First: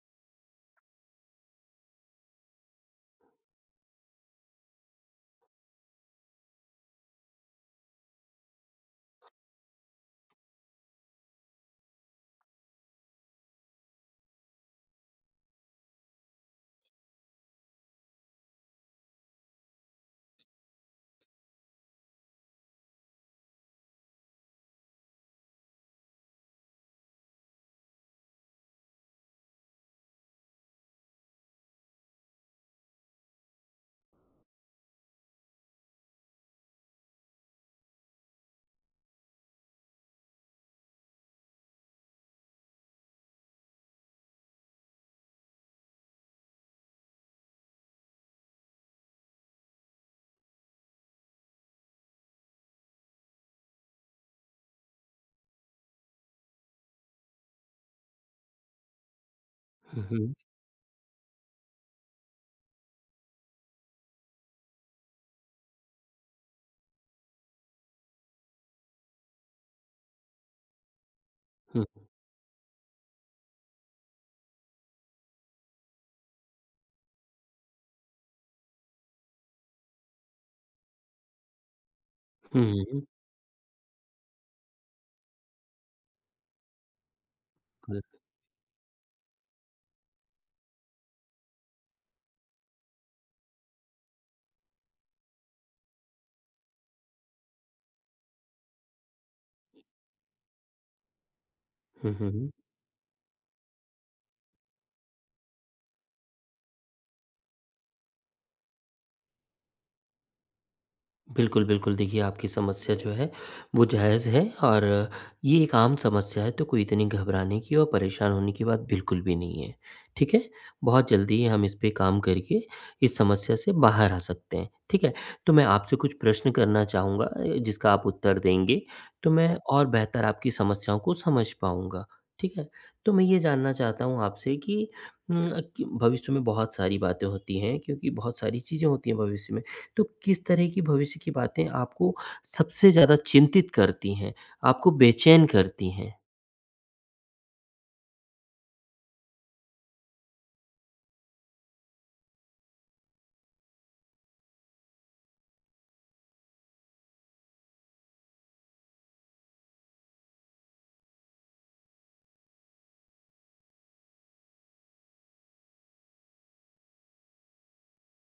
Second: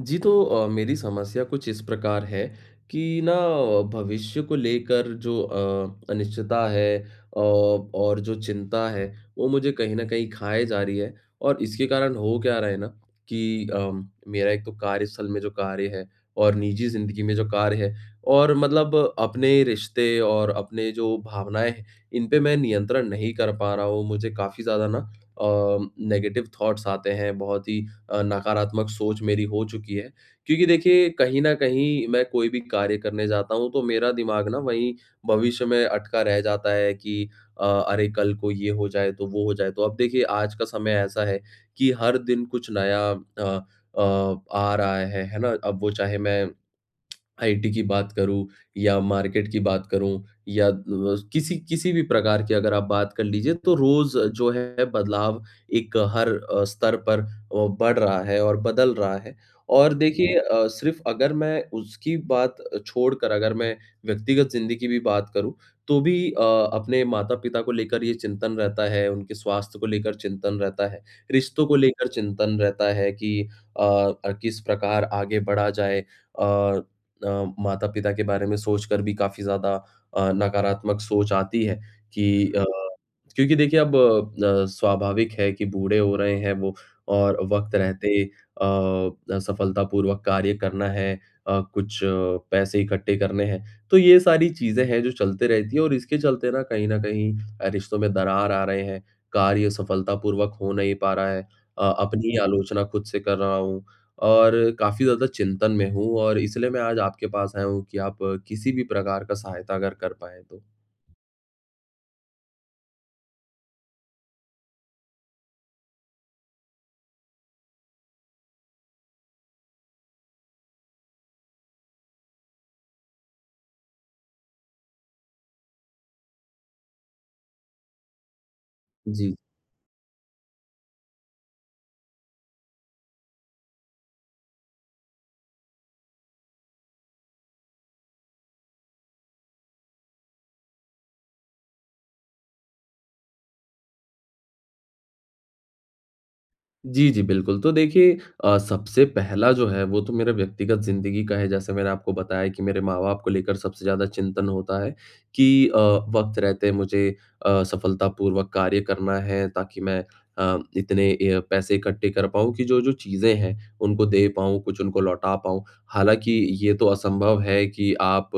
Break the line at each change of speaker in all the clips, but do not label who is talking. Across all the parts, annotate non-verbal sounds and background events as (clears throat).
जी, तो मेरी समस्या कुछ इस प्रकार है कि ना भविष्य को लेकर जो अनिश्चितता है और जो चिंता है, वो मुझे कहीं न कहीं खाए जा रही है और इसके कारण हो क्या रहा है ना कि मेरा एक तो कार्यस्थल में जो कार्य है और निजी ज़िंदगी में जो कार्य है और मतलब अपने रिश्ते और अपने जो भावनाएँ हैं, इन पे मैं नियंत्रण नहीं कर पा रहा हूँ। मुझे काफ़ी ज़्यादा ना अ, नेगेटिव थॉट्स आते हैं, बहुत ही नकारात्मक सोच मेरी हो चुकी है। क्योंकि देखिए कहीं न कहीं मैं कोई भी कार्य करने जाता हूँ तो मेरा दिमाग ना वहीं भविष्य में अटका रह जाता है कि अरे कल को ये हो जाए तो वो हो जाए तो अब देखिए आज का समय ऐसा है कि हर दिन कुछ नया आ रहा है ना? अब वो चाहे मैं आईटी की बात करूँ या मार्केट की बात करूँ या किसी किसी भी प्रकार की अगर आप बात कर लीजिए तो रोज़ जो है बदलाव एक हर स्तर पर बढ़ रहा है और बदल रहा है। और
हम्म
देखिए सिर्फ़ अगर मैं उसकी बात छोड़कर अगर मैं व्यक्तिगत ज़िंदगी की भी बात करूँ, तो भी अपने माता-पिता को लेकर ये चिंतन रहता है, उनके स्वास्थ्य को लेकर चिंतन रहता है, रिश्तों को
हम्म
लेकर चिंतन रहता है कि अ किस प्रकार आगे बढ़ा जाए। अ, माता-पिता के बारे में सोचकर भी काफ़ी ज़्यादा नकारात्मक सोच आती है कि
हम्म
क्योंकि देखिए अब स्वाभाविक है कि बूढ़े हो रहे हैं वो और वक़्त रहते सफलतापूर्वक कार्य करना है अ, कुछ अ, पैसे इकट्ठे करने हैं। तो ये सारी चीज़ें हैं जो चलते रहती है और इसके चलते ना कहीं न कहीं रिश्तों में दरार आ रहे हैं, कार्य सफलतापूर्वक हो नहीं पा रहा है।
हम्म
अपनी ही
हम्म,
आलोचना खुद से कर रहा हूँ और काफ़ी ज़्यादा चिंतन में हूँ और इसलिए मैं आज आपके पास आया हूँ कि आप किसी भी प्रकार का सहायता अगर कर पाएँ तो।
बिल्कुल, बिल्कुल। देखिए, आपकी समस्या जो है, वो जायज़ है और ये एक आम समस्या है, तो कोई इतनी घबराने की और परेशान होने की बात बिल्कुल भी नहीं है, ठीक है? बहुत जल्दी हम इस पे काम करके इस समस्या से बाहर आ सकते हैं, ठीक है? तो मैं आपसे कुछ प्रश्न करना चाहूँगा जिसका आप उत्तर देंगे, तो
जी।
मैं और बेहतर आपकी समस्याओं को समझ पाऊँगा, ठीक है? तो मैं ये जानना चाहता हूँ आपसे कि उम, कि भविष्य में बहुत सारी बातें होती हैं, क्योंकि बहुत सारी चीज़ें होती हैं भविष्य में। तो किस तरह की भविष्य की बातें आपको सबसे ज़्यादा चिंतित करती हैं, आपको बेचैन करती हैं?
जी, जी, बिल्कुल। तो देखिए सबसे पहला जो है वो तो मेरा व्यक्तिगत ज़िंदगी का है जैसे मैंने आपको बताया कि मेरे माँ-बाप को लेकर सबसे ज़्यादा चिंतन होता है कि वक़्त रहते मुझे सफलतापूर्वक कार्य करना है ताकि मैं इतने ए पैसे इकट्ठे कर पाऊँ कि जो-जो चीज़ें हैं उनको दे पाऊँ, कुछ उनको लौटा पाऊँ। हालाँकि ये तो असंभव है कि आप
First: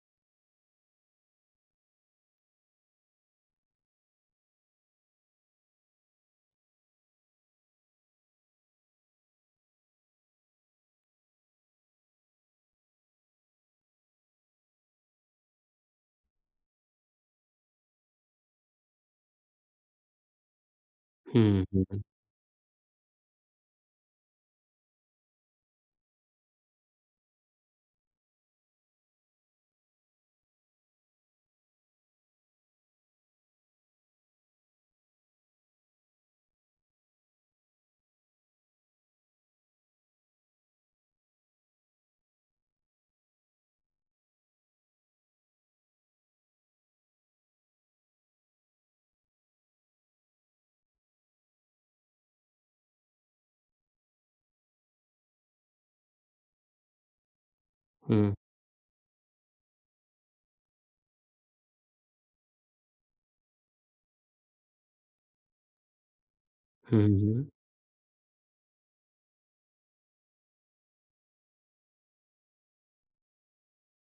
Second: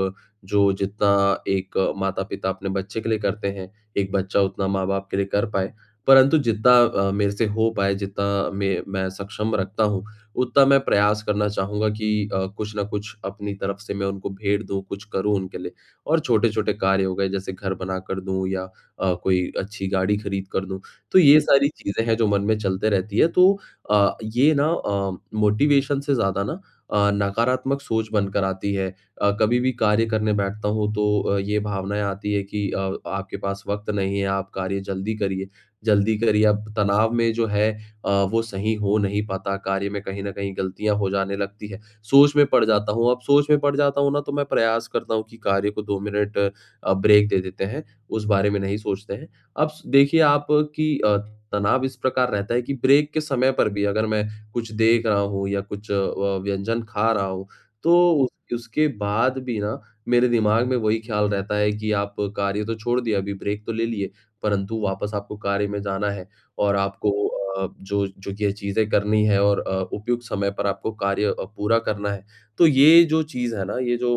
जो जितना एक माता-पिता अपने बच्चे के लिए करते हैं, एक बच्चा उतना माँ-बाप के लिए कर पाए। परंतु जितना मेरे से हो पाए, जितना मैं सक्षम रखता हूँ, उतना मैं प्रयास करना चाहूँगा कि कुछ ना कुछ अपनी तरफ से मैं उनको भेंट दूँ, कुछ करूँ उनके लिए। और छोटे-छोटे कार्य हो गए, जैसे घर बनाकर दूँ या कोई अच्छी गाड़ी खरीद कर दूँ। तो ये
हुँ,
सारी
हुँ, हुँ।
चीज़ें हैं जो मन में चलते रहती है। तो ये ना मोटिवेशन से ज़्यादा ना नकारात्मक सोच बनकर आती है। कभी भी कार्य करने बैठता हूँ तो ये भावनाएँ आती है कि आपके पास वक़्त नहीं है, आप कार्य जल्दी करिए। जल्दी करिए अब तनाव में जो है वो सही हो नहीं पाता, कार्य में कहीं न कहीं गलतियाँ हो जाने लगती है। सोच में पड़ जाता हूँ, अब सोच में पड़ जाता हूँ ना तो मैं प्रयास करता हूँ कि कार्य को 2 मिनट ब्रेक दे देते हैं, उस बारे में नहीं सोचते हैं। अब स देखिए आप कि तनाव इस प्रकार रहता है कि ब्रेक के समय पर भी अगर मैं कुछ देख रहा हूँ या कुछ व्यंजन खा रहा हूँ, तो उस
हुँ,
उसके बाद भी ना मेरे दिमाग में वही ख्याल रहता है कि आप कार्य तो छोड़ दिया, अभी ब्रेक तो ले लिए। परंतु वापस आपको कार्य में जाना है और
हुँ,
आपको
हुँ।
जो जो ये चीज़ें करनी है और उपयुक्त समय पर आपको कार्य पूरा करना है। तो ये जो चीज़ है ना, ये जो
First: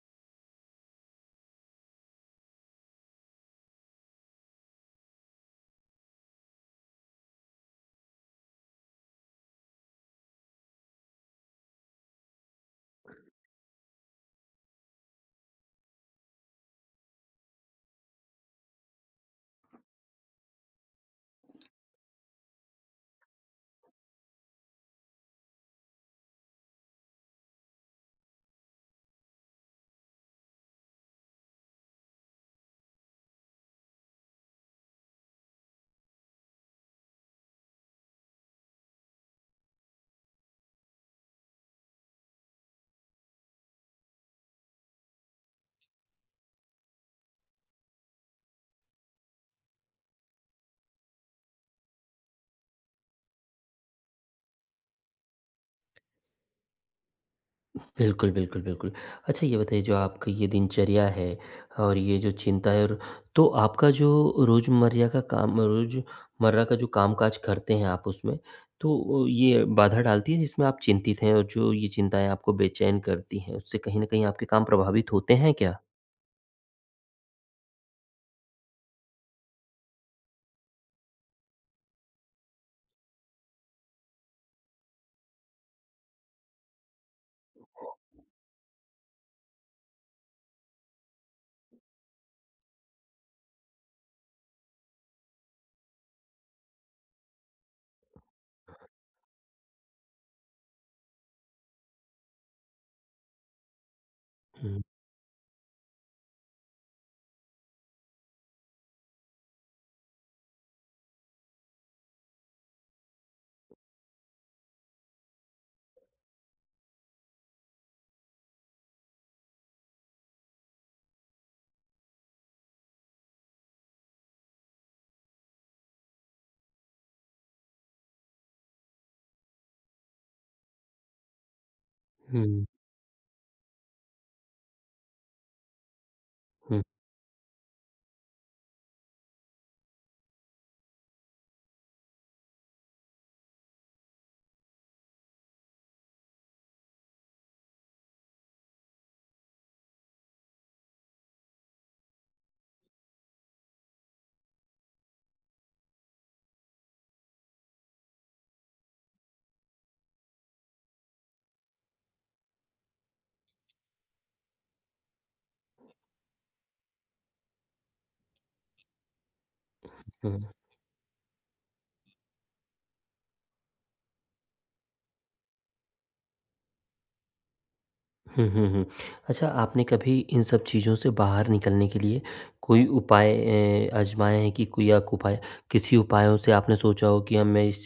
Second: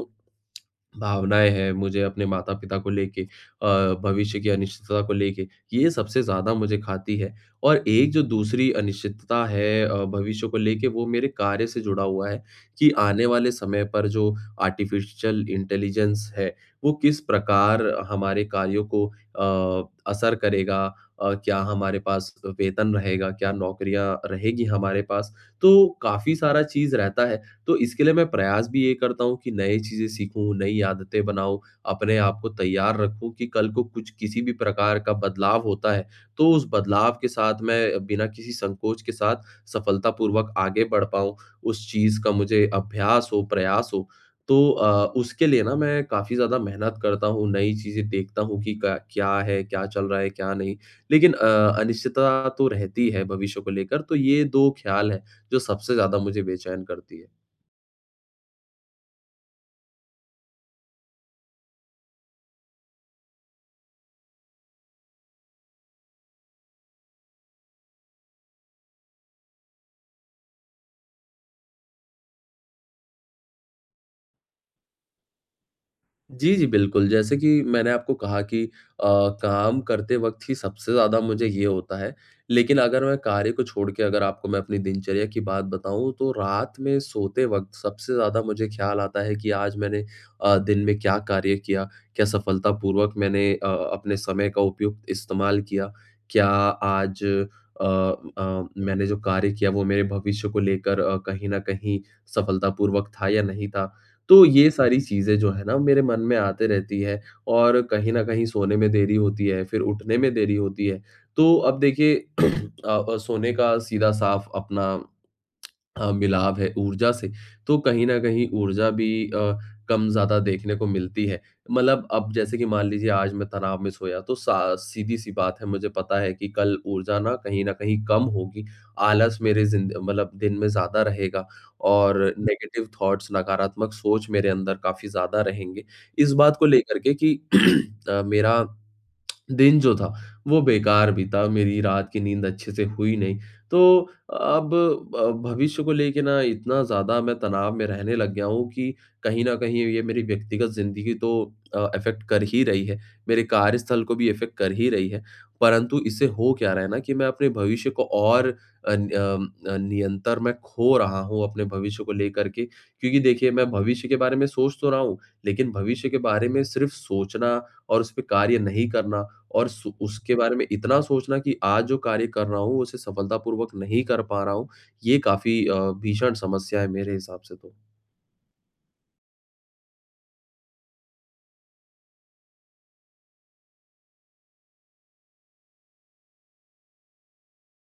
भावनाएँ हैं मुझे अपने माता-पिता को लेके भविष्य की अनिश्चितता को लेके, ये सबसे ज़्यादा मुझे खाती है। और एक जो दूसरी अनिश्चितता है भविष्य को लेके वो मेरे कार्य से जुड़ा हुआ है, कि आने वाले समय पर जो आर्टिफ़िशियल इंटेलिजेंस है, वो किस प्रकार हमारे कार्यों को असर करेगा क्या हमारे पास वेतन रहेगा, क्या नौकरियाँ रहेगी हमारे पास? तो काफ़ी सारा चीज़ रहता है। तो इसके लिए मैं प्रयास भी ये करता हूँ कि नई चीज़ें सीखूँ, नई आदतें बनाऊँ, अपने आप को तैयार रखूँ कि कल को कुछ किसी भी प्रकार का बदलाव होता है, तो उस बदलाव के साथ मैं बिना किसी संकोच के साथ सफलतापूर्वक आगे बढ़ पाऊँ। उस चीज़ का मुझे अभ्यास हो, प्रयास हो। तो उसके लिए ना मैं काफ़ी ज़्यादा मेहनत करता हूँ, नई चीज़ें देखता हूँ कि क क्या है, क्या चल रहा है, क्या नहीं। लेकिन अनिश्चितता तो रहती है भविष्य को लेकर, तो ये दो ख्याल हैं, जो सबसे ज़्यादा मुझे बेचैन करती है।
बिल्कुल, बिल्कुल, बिल्कुल। अच्छा ये बताइए जो आपकी ये दिनचर्या है और ये जो चिंता है और तो आपका जो रोज़मर्रा का जो काम-काज करते हैं आप उसमें, तो ये बाधा डालती है जिसमें आप चिंतित हैं और जो ये चिंताएँ आपको बेचैन करती हैं, उससे कहीं न कहीं आपके काम प्रभावित होते हैं क्या?
जी, जी, बिल्कुल। जैसे कि मैंने आपको कहा कि अ, काम करते वक़्त ही सबसे ज़्यादा मुझे ये होता है, लेकिन अगर मैं कार्य को छोड़ के अगर आपको मैं अपनी दिनचर्या की बात बताऊँ, तो रात में सोते वक़्त सबसे ज़्यादा मुझे ख़्याल आता है कि आज मैंने दिन में क्या कार्य किया? क्या सफलतापूर्वक मैंने अपने समय का उपयुक्त इस्तेमाल किया? क्या आज मैंने जो कार्य किया, वो मेरे भविष्य को लेकर कहीं न कहीं सफलतापूर्वक था या नहीं था? तो ये
हुँ,
सारी चीज़ें जो है ना मेरे मन में आते रहती है और कहीं न कहीं सोने में देरी होती है, फिर उठने में देरी होती है। तो अब देखिए (clears throat) सोने का सीधा साफ अपना मिलाव है ऊर्जा से, तो कहीं न कहीं ऊर्जा भी कम-ज़्यादा देखने को मिलती है। मतलब अब जैसे कि मान लीजिए आज मैं तनाव में सोया तो सा सीधी-सी बात है मुझे पता है कि कल ऊर्जा ना कहीं न कहीं कम होगी, आलस मेरे ज़िंद मतलब दिन में ज़्यादा रहेगा और
हुँ,
नेगेटिव थॉट्स नकारात्मक सोच मेरे अंदर काफ़ी ज़्यादा रहेंगे। इस बात को
हुँ,
लेकर के कि (clears throat) मेरा दिन जो था, वो बेकार बीता, मेरी रात की नींद अच्छे से हुई नहीं। तो अब भविष्य को लेके ना इतना ज़्यादा मैं तनाव में रहने लग गया हूँ कि कहीं न कहीं ये मेरी व्यक्तिगत ज़िंदगी तो अफ़ेक्ट कर ही रही है, मेरे कार्यस्थल को भी अफ़ेक्ट कर ही रही है। परंतु इससे हो क्या रहा है ना कि मैं अपने भविष्य को और अन अम, अ, अ, नियंत्रण मैं खो रहा हूँ अपने भविष्य को लेकर के। क्योंकि देखिए, मैं भविष्य के बारे में सोच तो रहा हूँ, लेकिन भविष्य के बारे में सिर्फ़ सोचना और उस पे कार्य नहीं करना और सु उसके
हुँ।
बारे में इतना सोचना कि आज जो कार्य कर रहा हूँ, उसे सफलतापूर्वक नहीं कर पा रहा हूँ, ये काफ़ी भीषण समस्या है मेरे हिसाब से तो।
हुँ, हुँ, हुँ। अच्छा आपने कभी इन सब चीज़ों से बाहर निकलने के लिए कोई उपाय आज़माए हैं कि कोई आप उपाय किसी उपायों से आपने सोचा हो कि अब मैं इस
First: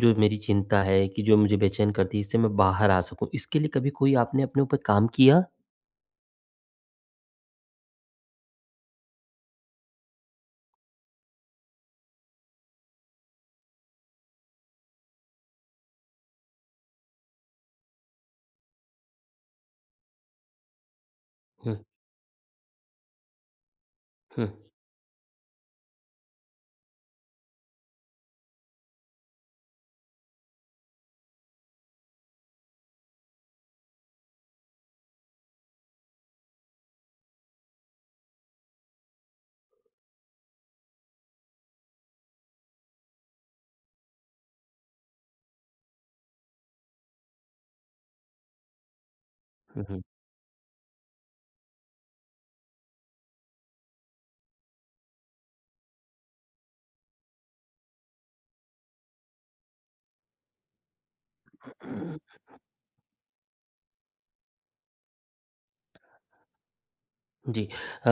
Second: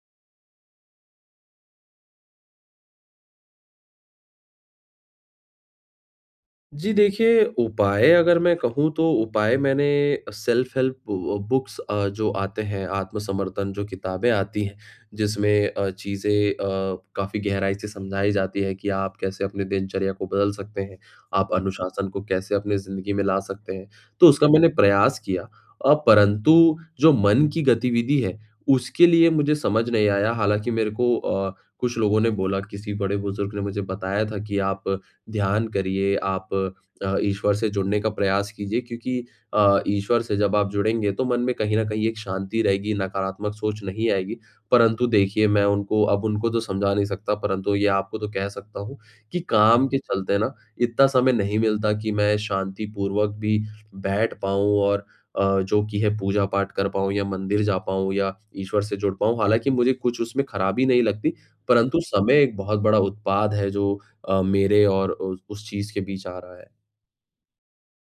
जो मेरी चिंता है कि जो मुझे बेचैन करती है इससे मैं बाहर आ सकूँ। इसके लिए कभी कोई आपने अपने ऊपर काम किया?
जी देखिए, उपाय अगर मैं कहूँ तो उपाय मैंने सेल्फ हेल्प बु बुक्स जो आते हैं आत्मसमर्थन जो किताबें आती हैं, जिसमें चीज़ें काफ़ी गहराई से समझाई जाती है कि आप कैसे अपने दिनचर्या को बदल सकते हैं, आप
हुँ,
अनुशासन को कैसे अपनी ज़िंदगी में ला सकते हैं। तो
हुँ,
उसका मैंने प्रयास किया परंतु जो मन की गतिविधि है, उसके लिए मुझे समझ नहीं आया हालाँकि मेरे को कुछ लोगों ने बोला किसी बड़े बुज़ुर्ग ने मुझे बताया था कि आप ध्यान करिए, आप ईश्वर से जुड़ने का प्रयास कीजिए क्योंकि ईश्वर से जब आप जुड़ेंगे तो मन में कहीं न कहीं एक शांति रहेगी, नकारात्मक सोच नहीं आएगी। परंतु देखिए मैं उनको अब उनको तो समझा नहीं सकता परंतु ये आपको तो कह सकता हूँ कि काम के
हुँ,
चलते ना इतना समय नहीं मिलता कि मैं शांतिपूर्वक भी बैठ पाऊँ और जो कि है पूजा-पाठ कर पाऊँ या मंदिर जा पाऊँ या ईश्वर से जुड़ पाऊँ। हालाँकि मुझे कुछ उसमें खराबी नहीं लगती, परंतु
हुँ।
समय एक बहुत बड़ा उत्पाद है जो मेरे और उस चीज़ के बीच आ रहा है।
जी।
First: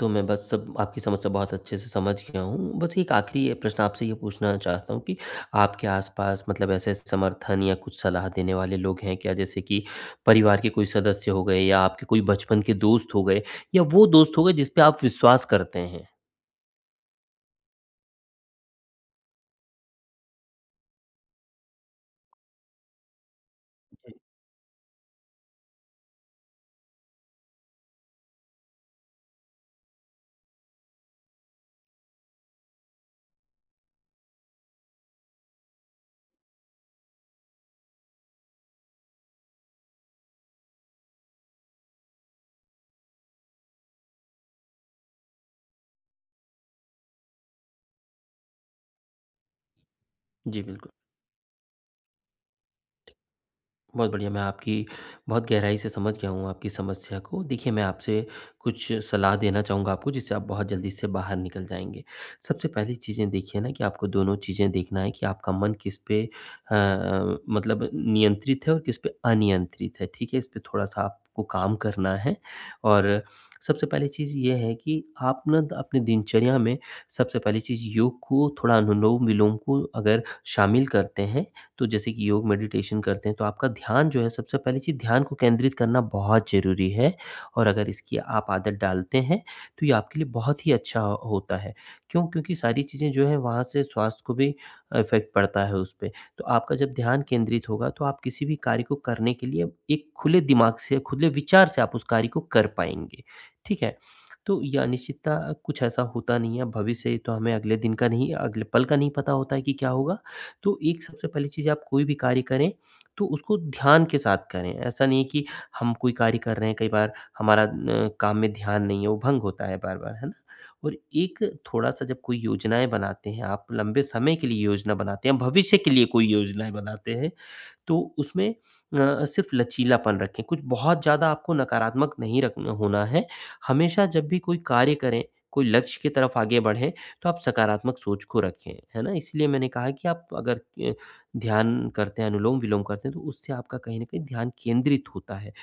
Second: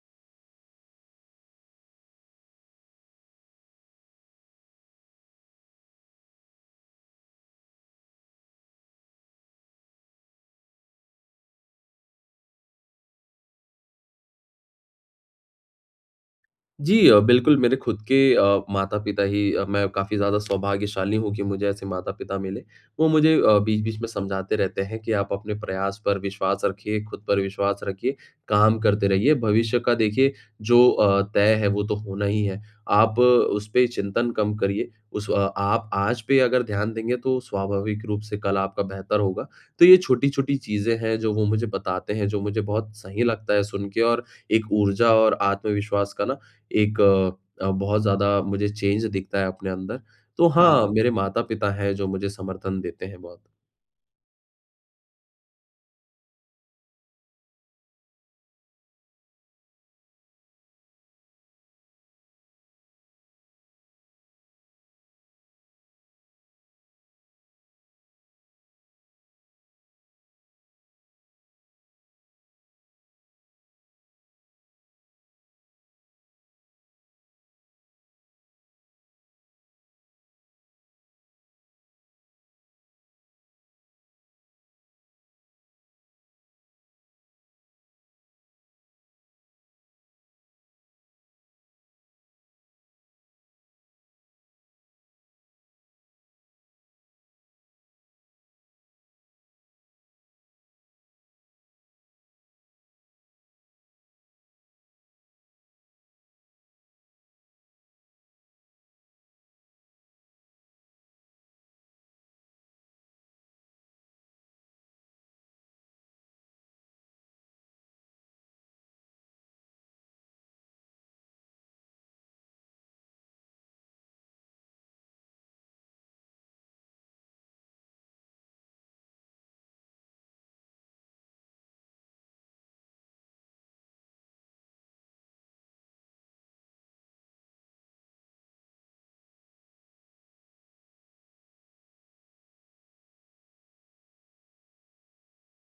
तो मैं बस सब आपकी समस्या बहुत अच्छे से समझ गया हूँ। बस एक आखिरी ये प्रश्न आपसे ये पूछना चाहता हूँ कि आपके आस-पास मतलब ऐसे समर्थन या कुछ सलाह देने वाले लोग हैं क्या? जैसे कि परिवार के कोई सदस्य हो गए या आपके कोई बचपन के दोस्त हो गए या वो दोस्त हो गए जिस पे आप विश्वास करते हैं?
जी बिल्कुल मेरे खुद के माता-पिता ही मैं काफ़ी ज़्यादा सौभाग्यशाली हूँ कि मुझे ऐसे माता-पिता मिले। वो मुझे बीच-बीच में
जी,
समझाते रहते हैं कि आप अपने प्रयास पर विश्वास रखिए, खुद पर विश्वास रखिए, काम करते रहिए। भविष्य का देखिए जो तय है वो तो होना ही है। आप उस पे चिंतन कम करिए। आप आज पे अगर ध्यान देंगे तो स्वाभाविक रूप से कल आपका बेहतर होगा। तो ये छोटी-छोटी चीज़ें हैं जो वो मुझे बताते हैं, जो मुझे बहुत सही लगता है सुन के और एक ऊर्जा और आत्मविश्वास का ना एक बहुत ज़्यादा मुझे चेंज दिखता है अपने अंदर। तो
जी,
हाँ, हाँ।
बिल्कुल।
मेरे माता-पिता हैं जो मुझे समर्थन देते हैं बहुत।
बहुत बढ़िया, मैं आपकी बहुत गहराई से समझ गया हूँ आपकी समस्या को। देखिए, मैं आपसे कुछ सलाह देना चाहूँगा आपको जिससे आप बहुत जल्दी इससे बाहर निकल जाएँगे। सबसे पहली चीज़ें देखिए ना कि आपको दोनों चीज़ें देखना है कि आपका मन किस पे मतलब नियंत्रित है और किस पे अनियंत्रित है, ठीक है? इस पे थोड़ा-सा आपको काम करना है और सबसे पहली चीज़ ये है कि आप ना द अपने दिनचर्या में सबसे पहली चीज़ योग को, थोड़ा अनुलोम-विलोम को अगर शामिल करते हैं, तो जैसे कि योग मेडिटेशन करते हैं तो आपका ध्यान जो है सबसे पहली चीज़ ध्यान को केंद्रित करना बहुत ज़रूरी है और अगर इसकी आप आदत डालते हैं तो ये आपके लिए बहुत ही अच्छा होता है क्योंकि सारी चीज़ें जो है वहाँ से स्वास्थ्य को भी इफेक्ट पड़ता है उस पर। तो आपका जब ध्यान केंद्रित होगा तो आप किसी भी कार्य को करने के लिए एक खुले दिमाग से खुले विचार से आप उस कार्य को कर पाएंगे, ठीक है? तो यह अनिश्चितता कुछ ऐसा होता नहीं है। भविष्य तो हमें अगले दिन का नहीं, अगले पल का नहीं पता होता है कि क्या होगा। तो एक सबसे पहली चीज़, आप कोई भी कार्य करें, तो उसको ध्यान के साथ करें। ऐसा नहीं है कि हम कोई कार्य कर रहे हैं, कई बार हमारा न काम में ध्यान नहीं है, वो भंग होता है बार-बार, है ना? और एक थोड़ा-सा जब कोई योजनाएँ बनाते हैं, आप लंबे समय के लिए योजना बनाते हैं, भविष्य के लिए कोई योजनाएँ बनाते हैं, तो उसमें सिर्फ़ लचीलापन रखें, कुछ बहुत ज़्यादा आपको नकारात्मक नहीं रखना होना है। हमेशा जब भी कोई कार्य करें, कोई लक्ष्य की तरफ आगे बढ़ें, तो आप सकारात्मक सोच को रखें, है ना? इसलिए मैंने कहा कि आप अगर अ, ध्यान करते हैं, अनुलोम-विलोम करते हैं, तो उससे आपका कहीं न कहीं ध्यान केंद्रित होता है।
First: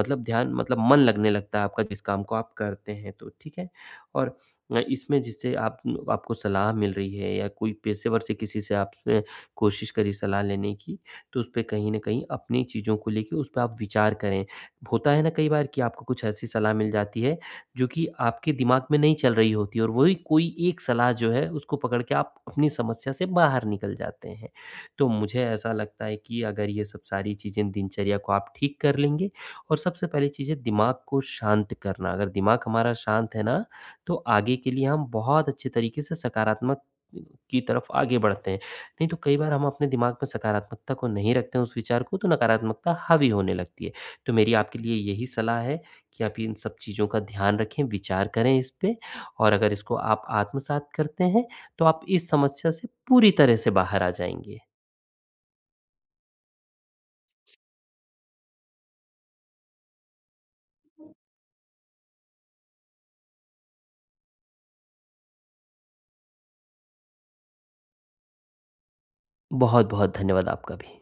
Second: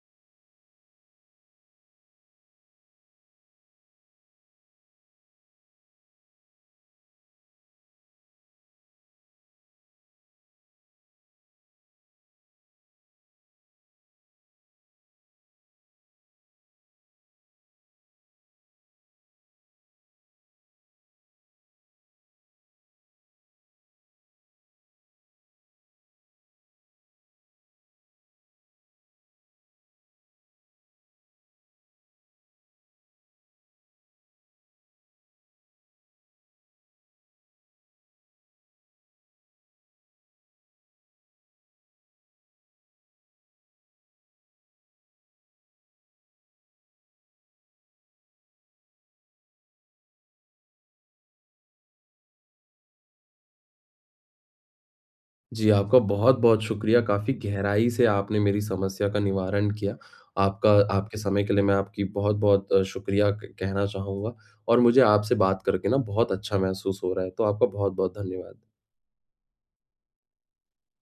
मतलब ध्यान मतलब मन लगने लगता है आपका जिस काम को आप करते हैं तो, ठीक है? और इसमें जिससे आप आपको सलाह मिल रही है या कोई पेशेवर से किसी से आप कोशिश करी सलाह लेने की, तो उसपे कहीं न कहीं अपनी चीज़ों को लेके उसपे आप विचार करें। होता है ना कई बार कि आपको कुछ ऐसी सलाह मिल जाती है, जो कि आपके दिमाग में नहीं चल रही होती है और वही कोई एक सलाह जो है उसको पकड़ के आप अपनी समस्या से बाहर निकल जाते हैं। तो मुझे ऐसा लगता है कि अगर ये सब सारी चीज़ें दिनचर्या को आप ठीक कर लेंगे और सबसे पहली चीज़ है दिमाग को शांत करना। अगर दिमाग हमारा शांत है ना, तो आगे के लिए हम बहुत अच्छे तरीके से सकारात्मक की तरफ आगे बढ़ते हैं। नहीं तो कई बार हम अपने दिमाग में सकारात्मकता को नहीं रखते हैं उस विचार को, तो नकारात्मकता हावी होने लगती है। तो मेरी आपके लिए यही सलाह है कि आप इन सब चीज़ों का ध्यान रखें, विचार करें इस पे और अगर इसको आप आत्मसात करते हैं, तो आप इस समस्या से पूरी तरह से बाहर आ जाएँगे।
जी, आपका बहुत-बहुत शुक्रिया, काफ़ी गहराई से आपने मेरी समस्या का निवारण किया। आपका आपके समय के लिए मैं आपकी बहुत-बहुत शुक्रिया क कहना चाहूँगा और मुझे आपसे बात करके ना बहुत अच्छा महसूस हो रहा है, तो आपका बहुत-बहुत धन्यवाद।
बहुत-बहुत धन्यवाद आपका भी।